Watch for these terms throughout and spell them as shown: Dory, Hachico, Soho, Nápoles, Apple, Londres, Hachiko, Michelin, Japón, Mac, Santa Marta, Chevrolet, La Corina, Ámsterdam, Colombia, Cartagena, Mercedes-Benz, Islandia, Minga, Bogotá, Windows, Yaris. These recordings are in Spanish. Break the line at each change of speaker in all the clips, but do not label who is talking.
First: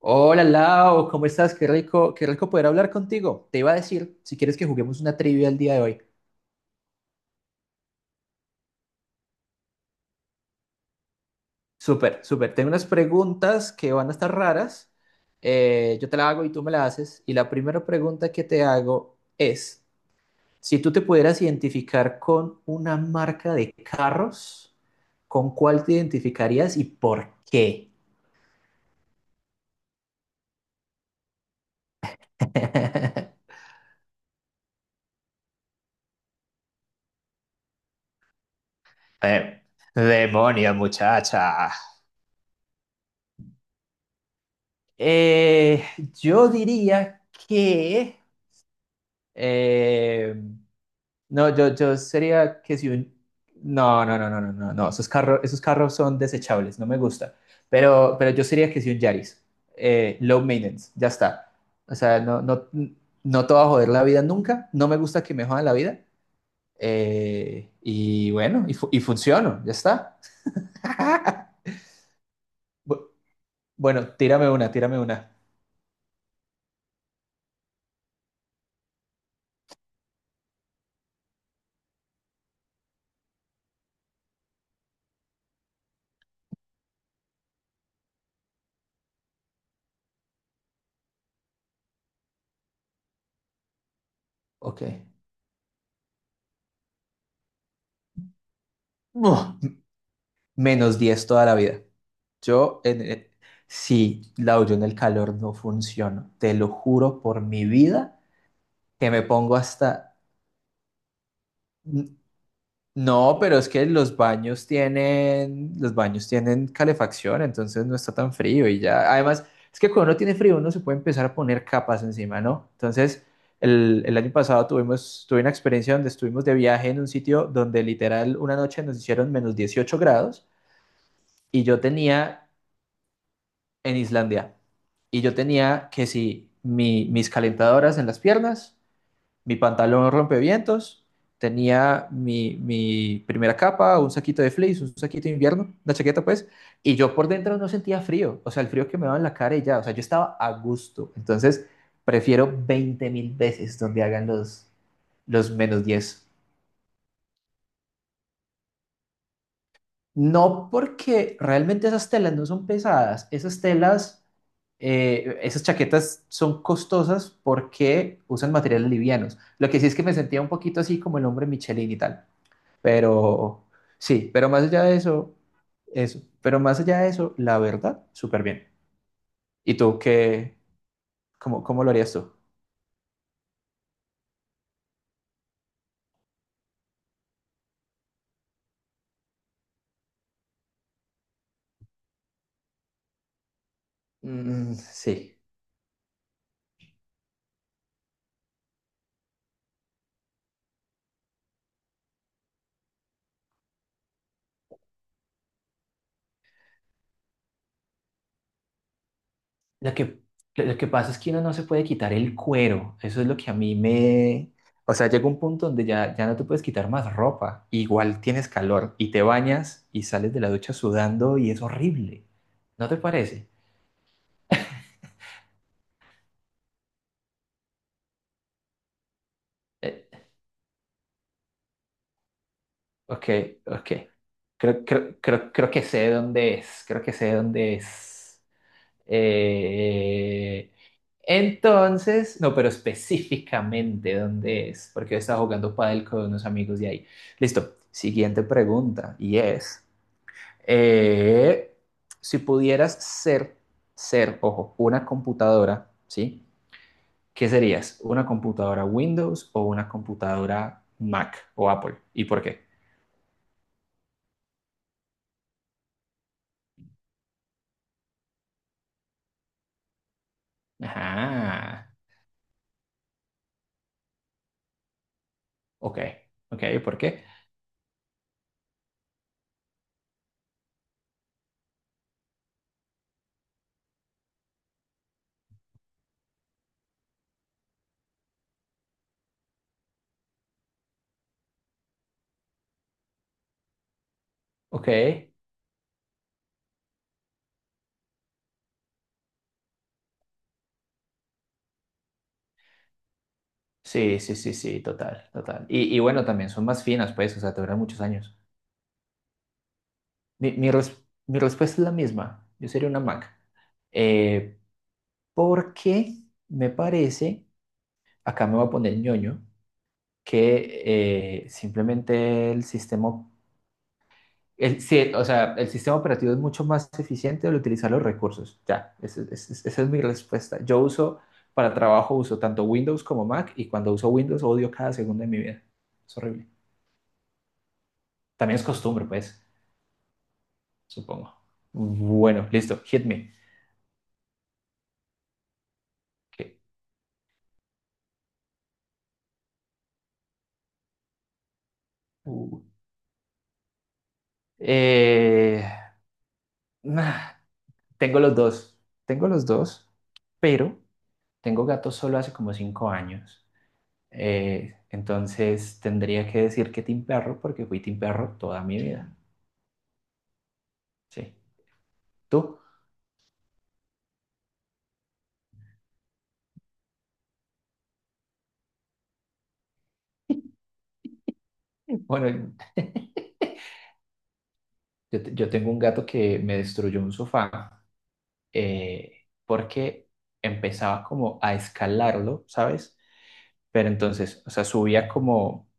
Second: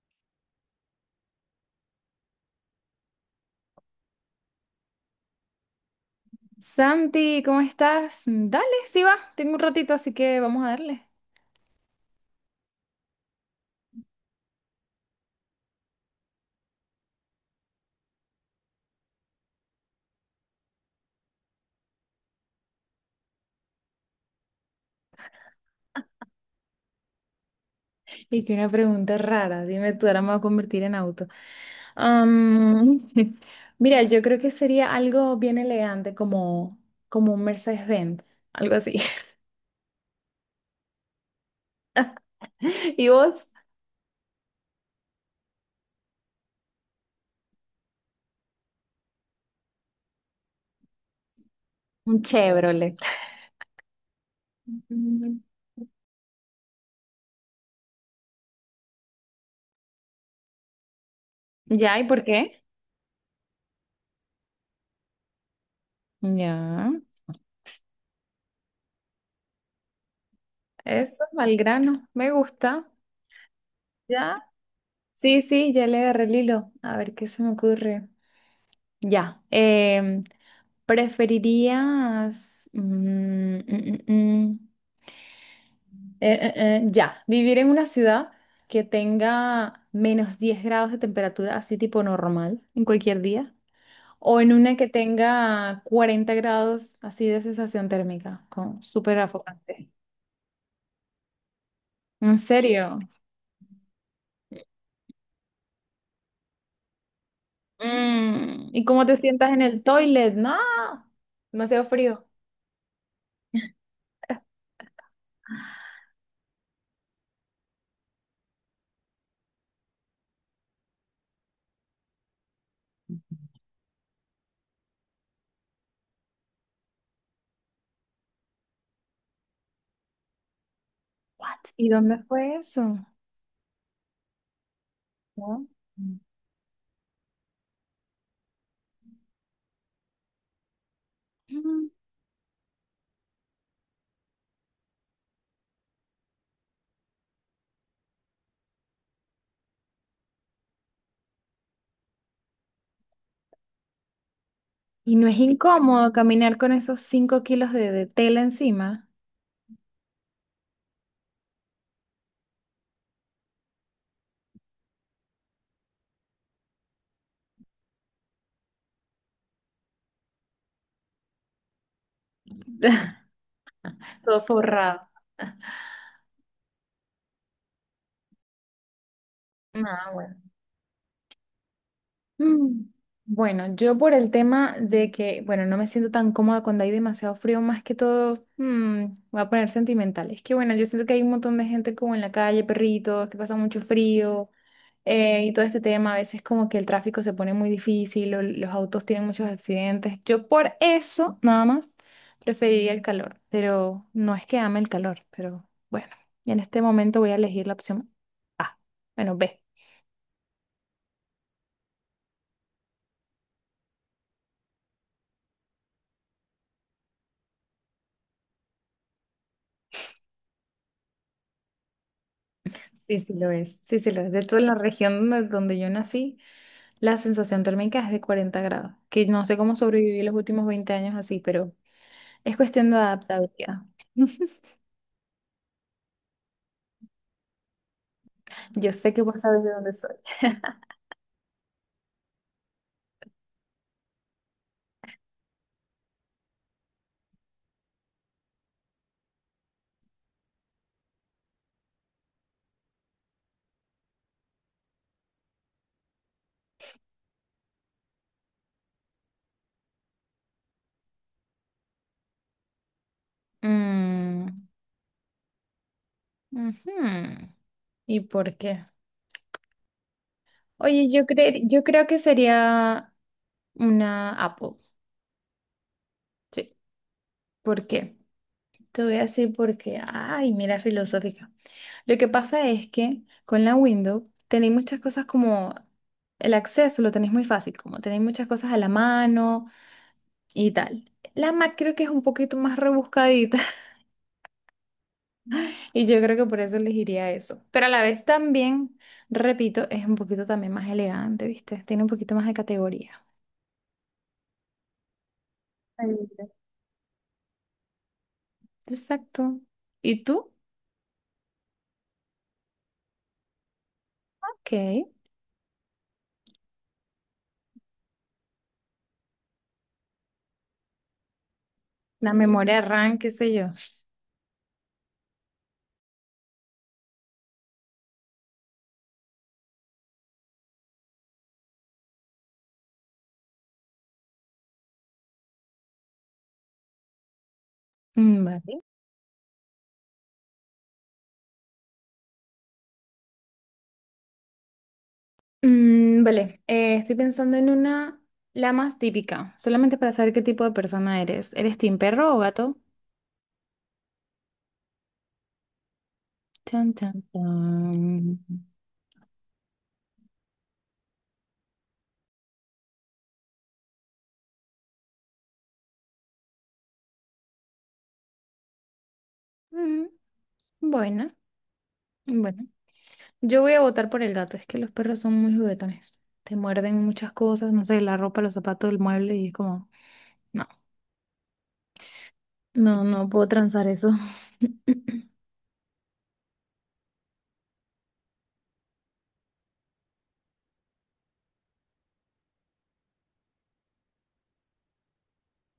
Hola Lau, ¿cómo estás? Qué rico poder hablar contigo. Te iba a decir, si quieres que juguemos una trivia el día de hoy.
Santi, ¿cómo estás? Dale, sí va, tengo un ratito, así que vamos a darle.
Súper, súper. Tengo unas preguntas que van a estar raras. Yo te la hago y tú me la haces. Y la primera pregunta que te hago es, si tú te pudieras identificar con una marca de carros, ¿con cuál te identificarías y por qué?
Y que una pregunta rara, dime tú, ahora me voy a convertir en auto. Am, mira, yo creo que sería algo bien elegante, como un Mercedes-Benz, algo así.
Eh, Demonio, muchacha.
¿Y vos?
Eh, yo diría que... Eh, no, yo
Un
sería que si
Chevrolet.
un... No, no, no, no, no, no, no. Esos
Mm.
carros, esos carros son desechables, no me gusta. Pero yo sería que si un Yaris. Low maintenance, ya está. O
Ya, ¿y
sea,
por
no,
qué?
no, no te va a joder la vida nunca. No me gusta que me jodan la vida.
Ya,
Y bueno, y funciono, ya está.
eso, al grano, me gusta.
Bu- bueno,
Ya,
tírame una, tírame una.
sí, sí, ya le agarré el hilo, a ver qué se me ocurre. Ya, ¿preferirías, mm, mm, ya, vivir en una ciudad que tenga -10 grados de temperatura, así tipo normal, en cualquier día? ¿O en una
Ok.
que tenga 40 grados, así de sensación térmica, con súper
Uf,
afocante?
-10 toda la vida.
¿En
Yo,
serio?
en, eh, sí, Lau, yo en el calor no funciono. Te lo juro por mi vida
¿Y cómo
que
te
me
sientas
pongo
en el
hasta...
toilet? No, demasiado
N-
frío.
No, pero es que los baños tienen calefacción, entonces no está tan frío y ya. Además, es que cuando uno tiene frío, uno se puede empezar a poner capas encima, ¿no? Entonces, el año pasado tuve una experiencia donde estuvimos de viaje en un sitio donde literal una noche nos hicieron -18 grados y
What?
yo
¿Y dónde
tenía
fue eso?
en Islandia. Y yo
¿No?
tenía que si mis calentadoras en las piernas, mi pantalón rompevientos, tenía mi primera capa, un saquito de fleece, un saquito de invierno, una chaqueta pues, y yo por dentro no sentía frío, o sea, el frío que me daba en la cara y ya, o sea, yo estaba a gusto. Entonces, prefiero 20.000 veces donde hagan
Y no es
los menos
incómodo
10.
caminar con esos 5 kilos de tela encima.
No, porque realmente esas telas no son pesadas, esas chaquetas son costosas porque usan materiales livianos. Lo que sí es que me sentía un poquito así como el hombre Michelin y tal, pero sí,
Todo
pero más allá de
forrado.
eso, pero más allá de eso, la verdad, súper bien. ¿Y tú
Ah, bueno.
qué, cómo lo harías tú?
Mm. Bueno, yo por el tema de que, bueno, no me siento tan cómoda cuando hay demasiado frío, más que todo, voy a poner sentimental. Es que, bueno, yo siento que hay un montón de gente como en la calle, perritos, que pasan mucho frío.
Mm, sí.
Y todo este tema, a veces como que el tráfico se pone muy difícil, o los autos tienen muchos accidentes. Yo por eso, nada más, preferiría el calor, pero no es que ame el calor, pero bueno, en este momento voy a elegir la opción A, bueno, B.
Lo que, lo que pasa es que uno no se puede quitar el cuero. Eso es lo que a mí me... O sea, llega un punto donde ya no te puedes quitar más ropa. Igual tienes calor y te bañas y sales de la ducha sudando y es horrible. ¿No te
Sí, sí
parece?
lo es. Sí, sí, lo es. De hecho, en la región donde, donde yo nací, la sensación térmica es de 40 grados, que no sé cómo sobreviví
Eh,
los últimos 20 años así, pero es cuestión de
ok,
adaptabilidad.
ok. Creo que sé dónde es. Creo que sé dónde es.
Yo sé que vos sabes de dónde soy.
Eh, entonces, no, pero específicamente dónde es, porque yo estaba jugando pádel con unos amigos de ahí. Listo, siguiente pregunta, y es, eh, si pudieras ser, ser, ojo, una computadora, ¿sí? ¿Qué serías? ¿Una computadora Windows o una computadora Mac o Apple? ¿Y por qué?
Mm, ujú. ¿Y por qué? Oye, yo
Ajá,
creo que sería una Apple.
ok, ok,
Sí.
¿por qué?
¿Por qué? Te voy a decir por qué. Ay, mira, filosófica. Lo que pasa es que con la Windows tenéis muchas cosas como el acceso lo tenéis muy fácil, como tenéis muchas cosas a la mano y tal. La Mac creo que es un poquito más rebuscadita
Ok.
y yo creo que por eso elegiría eso. Pero a la vez también, repito, es un poquito también más elegante, ¿viste? Tiene un poquito más de categoría.
Sí, sí, sí, sí, total, total. Y bueno, también son más finas, pues, o sea, te duran muchos años.
Exacto. ¿Y tú?
Mi respuesta es la misma. Yo sería una Mac. Eh,
Ok.
Porque me parece, acá me voy a poner ñoño, que
La
simplemente el
memoria RAM,
sistema,
qué sé yo.
el, sí, o sea, el sistema operativo es mucho más eficiente al utilizar los recursos. Ya, esa esa es mi respuesta. Para trabajo uso tanto Windows como Mac y cuando uso Windows odio cada segundo de mi vida. Es horrible.
Mm,
También es
vale.
costumbre, pues, supongo. Bueno, listo, hit me.
Mm,
Ok.
vale. Estoy pensando en una, la más típica, solamente para saber qué tipo de persona eres. ¿Eres team perro o
Uh,
gato?
Eh,
Tan, tan,
nah,
tan.
tengo los dos, pero tengo gatos solo hace como 5 años. Entonces tendría que decir que team perro porque fui team perro toda mi vida.
Mm,
Sí.
buena,
¿Tú?
bueno. Yo voy a votar por el gato, es que los perros son muy juguetones. Te muerden muchas cosas, no sé, la ropa, los zapatos, el mueble y es como, no,
Bueno,
no, no puedo transar eso.
yo, te- yo tengo un gato que me destruyó un sofá porque empezaba como a escalarlo, ¿sabes? Pero entonces, o sea, subía como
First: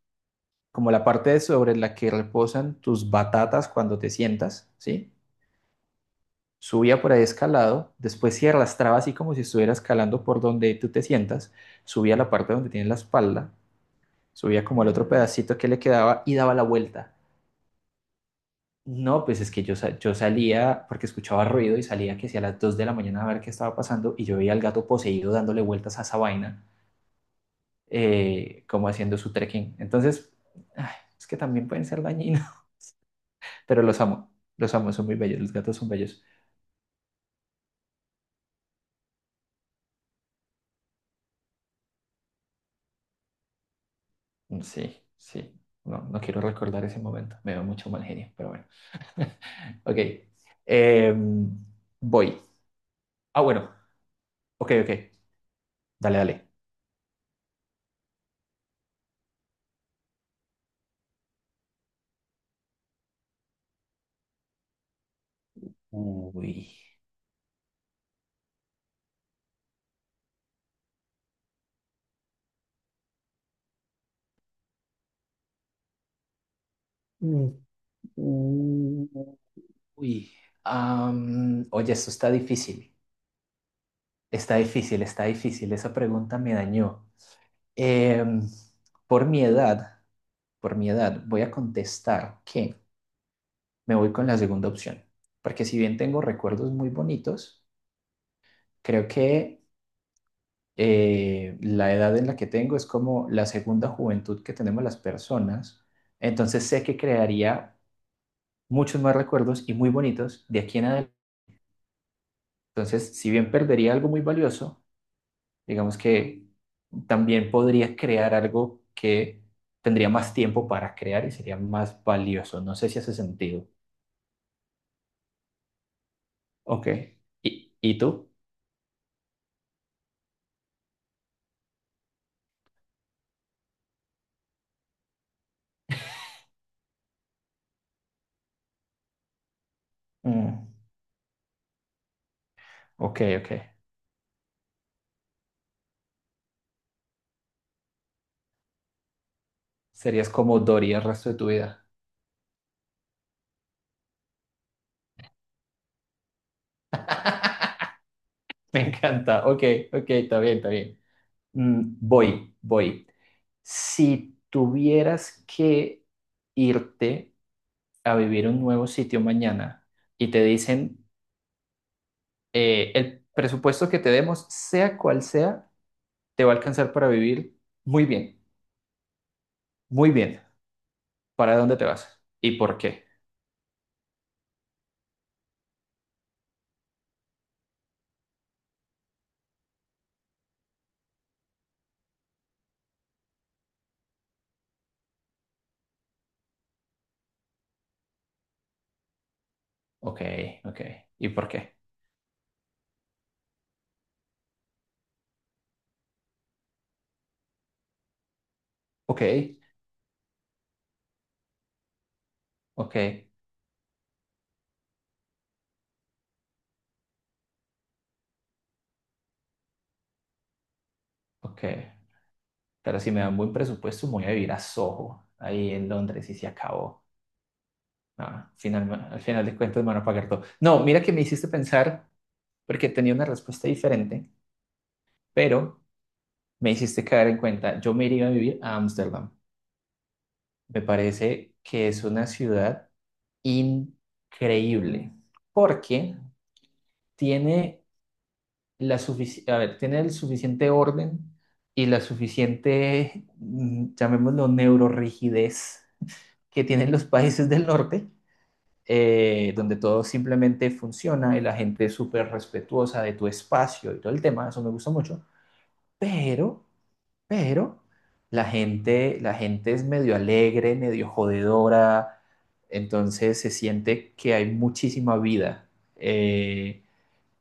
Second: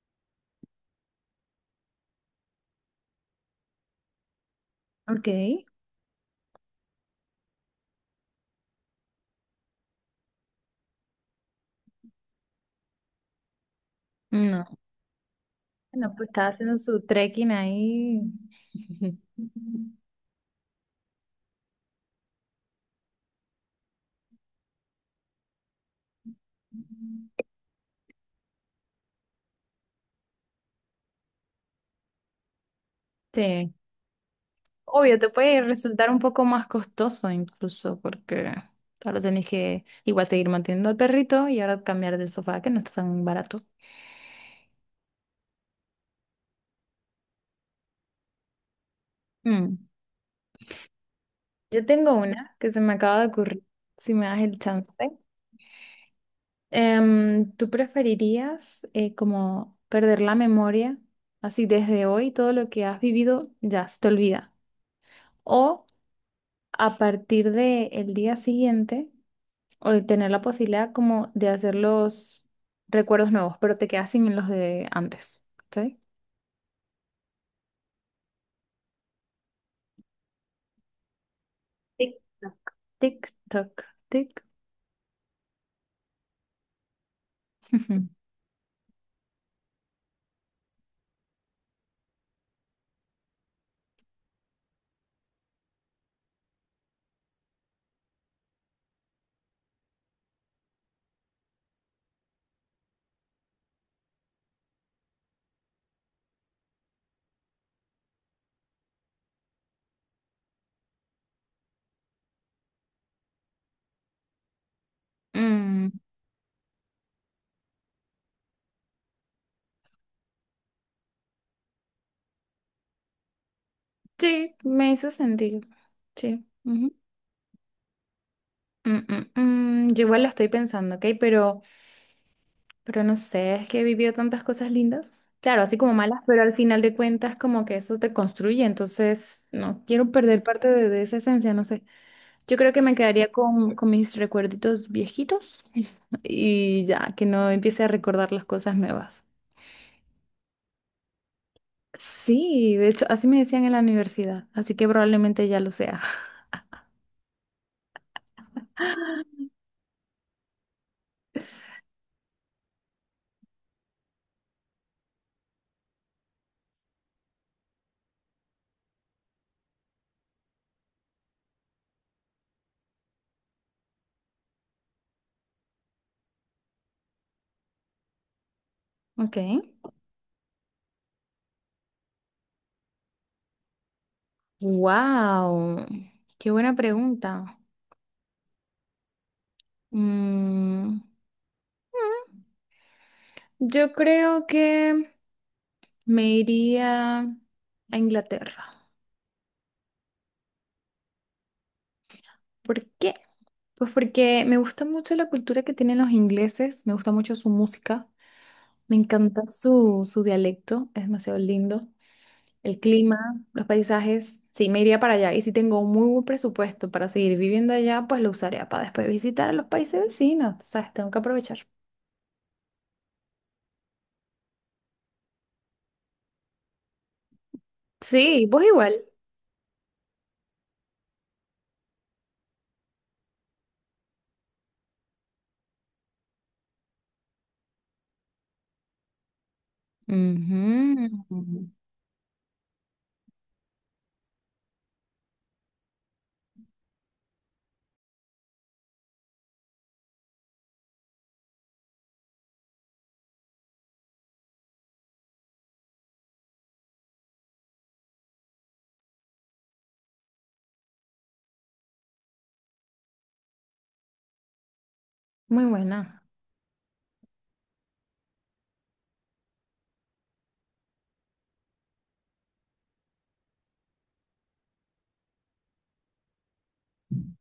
como la parte sobre la que reposan tus batatas cuando te sientas, ¿sí?
Ok.
Subía por ahí escalado, después se arrastraba así como si estuviera escalando por donde tú te sientas, subía la parte donde tienes la espalda, subía
No.
como el otro pedacito que le
Bueno,
quedaba
pues
y
estaba
daba la
haciendo su
vuelta.
trekking ahí.
No, pues es que yo salía porque escuchaba ruido y salía que si a las 2 de la mañana a ver qué estaba pasando y yo veía al gato poseído dándole vueltas a esa vaina, como haciendo su trekking. Entonces, ay, es que también pueden ser dañinos.
Sí.
Pero los amo, son muy
Obvio, te
bellos, los
puede
gatos son
resultar un
bellos.
poco más costoso incluso porque ahora tenés que igual seguir manteniendo al perrito y ahora cambiar del sofá que no está tan barato.
Mm, sí, sí, no, no quiero recordar ese momento, me veo mucho mal genio, pero bueno.
Mm.
Ok. Em,
Yo tengo
Voy.
una que se me acaba de
Ah,
ocurrir,
bueno,
si me das el
ok,
chance.
ok, dale, dale.
¿Tú preferirías como perder la memoria, así desde hoy todo lo que has vivido ya se te olvida? ¿O
Uy.
a partir del día siguiente o de tener la posibilidad como de hacer los recuerdos nuevos, pero te quedas sin los de antes? ¿Sí?
Mm, uy. Oye, esto
Tic,
está
tac.
difícil,
Tic, toc, tic.
está difícil, está difícil, esa pregunta me dañó. Em, por mi edad, por mi edad, voy a contestar que... me voy con la segunda opción, porque si bien tengo recuerdos muy bonitos, creo que la edad en la que tengo es como la segunda juventud que tenemos las personas, entonces sé que crearía muchos más recuerdos y muy bonitos de aquí en adelante. Entonces, si bien perdería algo muy valioso,
Mm,
digamos que también podría crear algo que tendría más tiempo para crear y sería más valioso. No sé si hace sentido.
sí, me hizo sentido. Sí.
Ok.
Ujú.
¿Y tú?
Mm, mm, Yo igual lo estoy pensando, ¿ok? Pero no sé, es que he vivido tantas cosas lindas. Claro, así como malas, pero al final de cuentas como que eso te construye, entonces no quiero perder
Mm,
parte de esa esencia, no sé. Yo creo que me
ok,
quedaría
ok.
con mis recuerditos viejitos y ya, que no empiece a recordar las cosas nuevas.
Serías como Dory el resto de tu vida.
Sí, de hecho, así me decían en la universidad, así que probablemente ya lo sea.
Me encanta. Ok, ok, está bien, está bien. Mm, voy, voy. Si tuvieras que irte a vivir a un nuevo sitio mañana y te dicen el presupuesto que te demos, sea cual sea, te va a alcanzar para vivir muy bien,
Ok.
muy bien. ¿Para dónde te vas? ¿Y por qué?
Wow, qué buena pregunta. Mm, yo creo que me iría a Inglaterra.
Ok, ok. ¿Y por qué?
¿Por qué? Pues porque me gusta mucho la cultura que tienen los ingleses, me gusta mucho su música. Me
Ok,
encanta su, su dialecto, es demasiado lindo. El
ok,
clima, los paisajes, sí, me iría para allá. Y si tengo un muy buen presupuesto para seguir viviendo allá, pues lo usaría para después visitar a los países vecinos. Tú sabes, tengo que aprovechar.
ok. Pero si me dan buen presupuesto, me voy a vivir a Soho, ahí en Londres, y se acabó.
Sí,
Ah,
vos igual.
al final de cuentas me van a pagar todo. No, mira que me hiciste pensar, porque tenía una respuesta diferente, pero me hiciste caer en cuenta. Yo me iría a vivir a Ámsterdam. Me parece
Ujú.
que es una ciudad increíble, porque tiene a ver, tiene el suficiente orden y la suficiente, llamémoslo, neurorrigidez que tienen los países del norte, donde todo simplemente funciona y la gente es súper respetuosa de tu espacio y todo el tema, eso me gusta mucho,
Muy buena.
pero, pero la gente, es medio alegre, medio jodedora, entonces se siente que hay muchísima vida. eh,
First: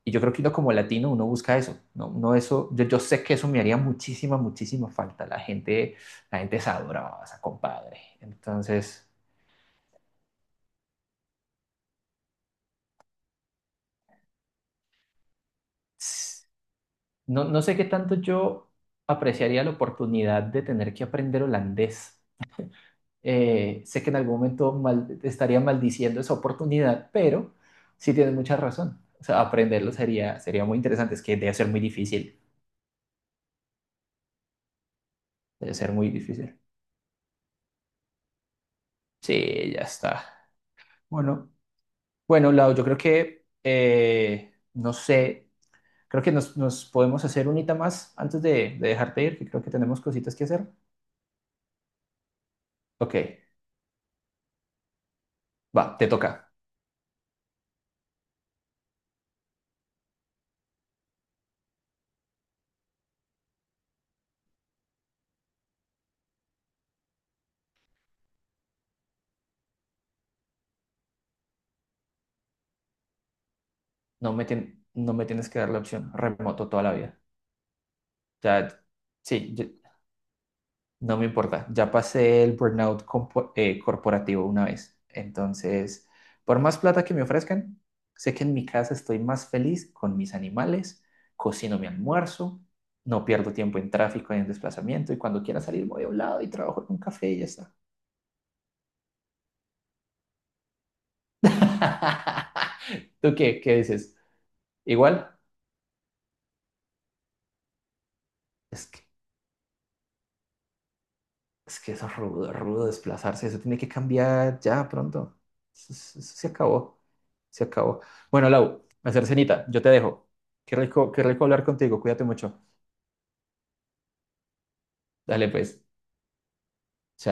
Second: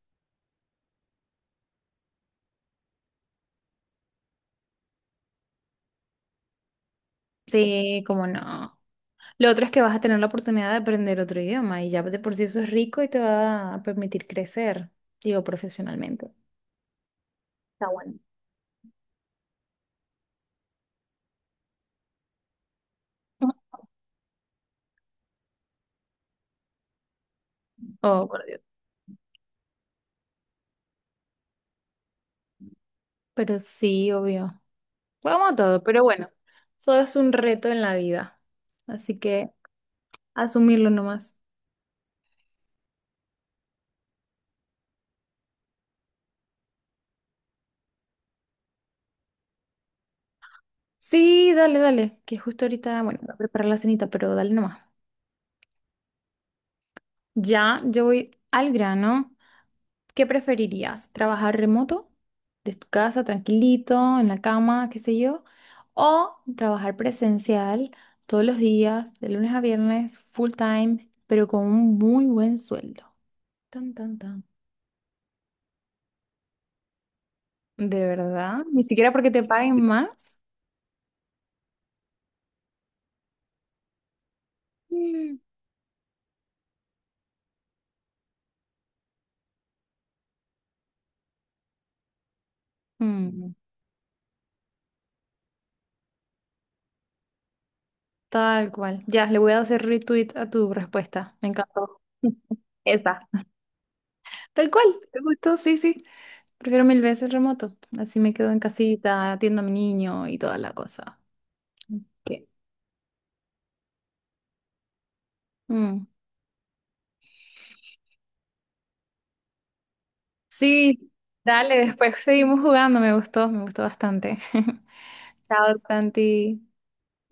y yo creo que uno como latino, uno busca eso, no, no eso, yo sé que eso me haría muchísima, muchísima falta, la gente es sabrosa, compadre,
Sí, como no.
entonces...
Lo otro es que vas a tener la oportunidad de aprender otro idioma y ya de por sí eso es rico y te va a permitir crecer, digo, profesionalmente.
No, no sé qué
Está
tanto
bueno.
yo apreciaría la oportunidad de tener que aprender holandés. Sé que en algún momento estaría maldiciendo esa oportunidad, pero sí
Oh,
tienes
por
mucha
Dios.
razón. O sea, aprenderlo sería muy interesante. Es que debe ser muy difícil.
Pero sí, obvio. Bueno, vamos a
Debe
todo,
ser
pero
muy
bueno,
difícil.
eso es un reto en la vida. Así que
Sí, ya está.
asumirlo nomás.
Bueno, bueno, Lau, yo creo que, no sé, creo que nos podemos hacer unita más antes de dejarte ir, que creo que tenemos cositas que hacer.
Sí, dale, dale, que justo ahorita,
Ok,
bueno, voy a preparar la cenita, pero dale nomás.
va, te toca.
Ya, yo voy al grano. ¿Qué preferirías? ¿Trabajar remoto? ¿De tu casa, tranquilito, en la cama, qué sé yo? ¿O trabajar presencial todos los días, de lunes a viernes, full time, pero con un muy buen sueldo? Tan, tan,
no
tan.
me, tien- no me tienes que dar la opción remoto toda la vida.
¿De verdad?
Ya,
¿Ni siquiera porque te
sí,
paguen más?
no me importa. Ya pasé el burnout corporativo una vez. Entonces, por más plata que me ofrezcan, sé que en mi casa estoy más feliz con mis animales, cocino mi almuerzo, no pierdo
Mm,
tiempo en tráfico y en desplazamiento y cuando quiera salir voy a un lado y trabajo en un café y ya está.
Tal cual. Ya, le voy a hacer retweet a tu respuesta. Me encantó. Esa.
¿Tú qué? ¿Qué dices?
Tal cual. Me
Igual,
gustó, sí, sí. Prefiero mil veces remoto. Así me quedo en
es que
casita, atiendo a mi niño y toda la cosa.
Es que eso es
Ok.
rudo, rudo desplazarse, eso tiene que cambiar ya pronto. Eso,
Mm.
eso- eso se acabó, se acabó. Bueno, Lau, hacer cenita, yo te dejo.
Sí,
Qué rico hablar
dale,
contigo,
después
cuídate
seguimos
mucho.
jugando. Me gustó bastante.
Dale
Chao,
pues.
Tanti.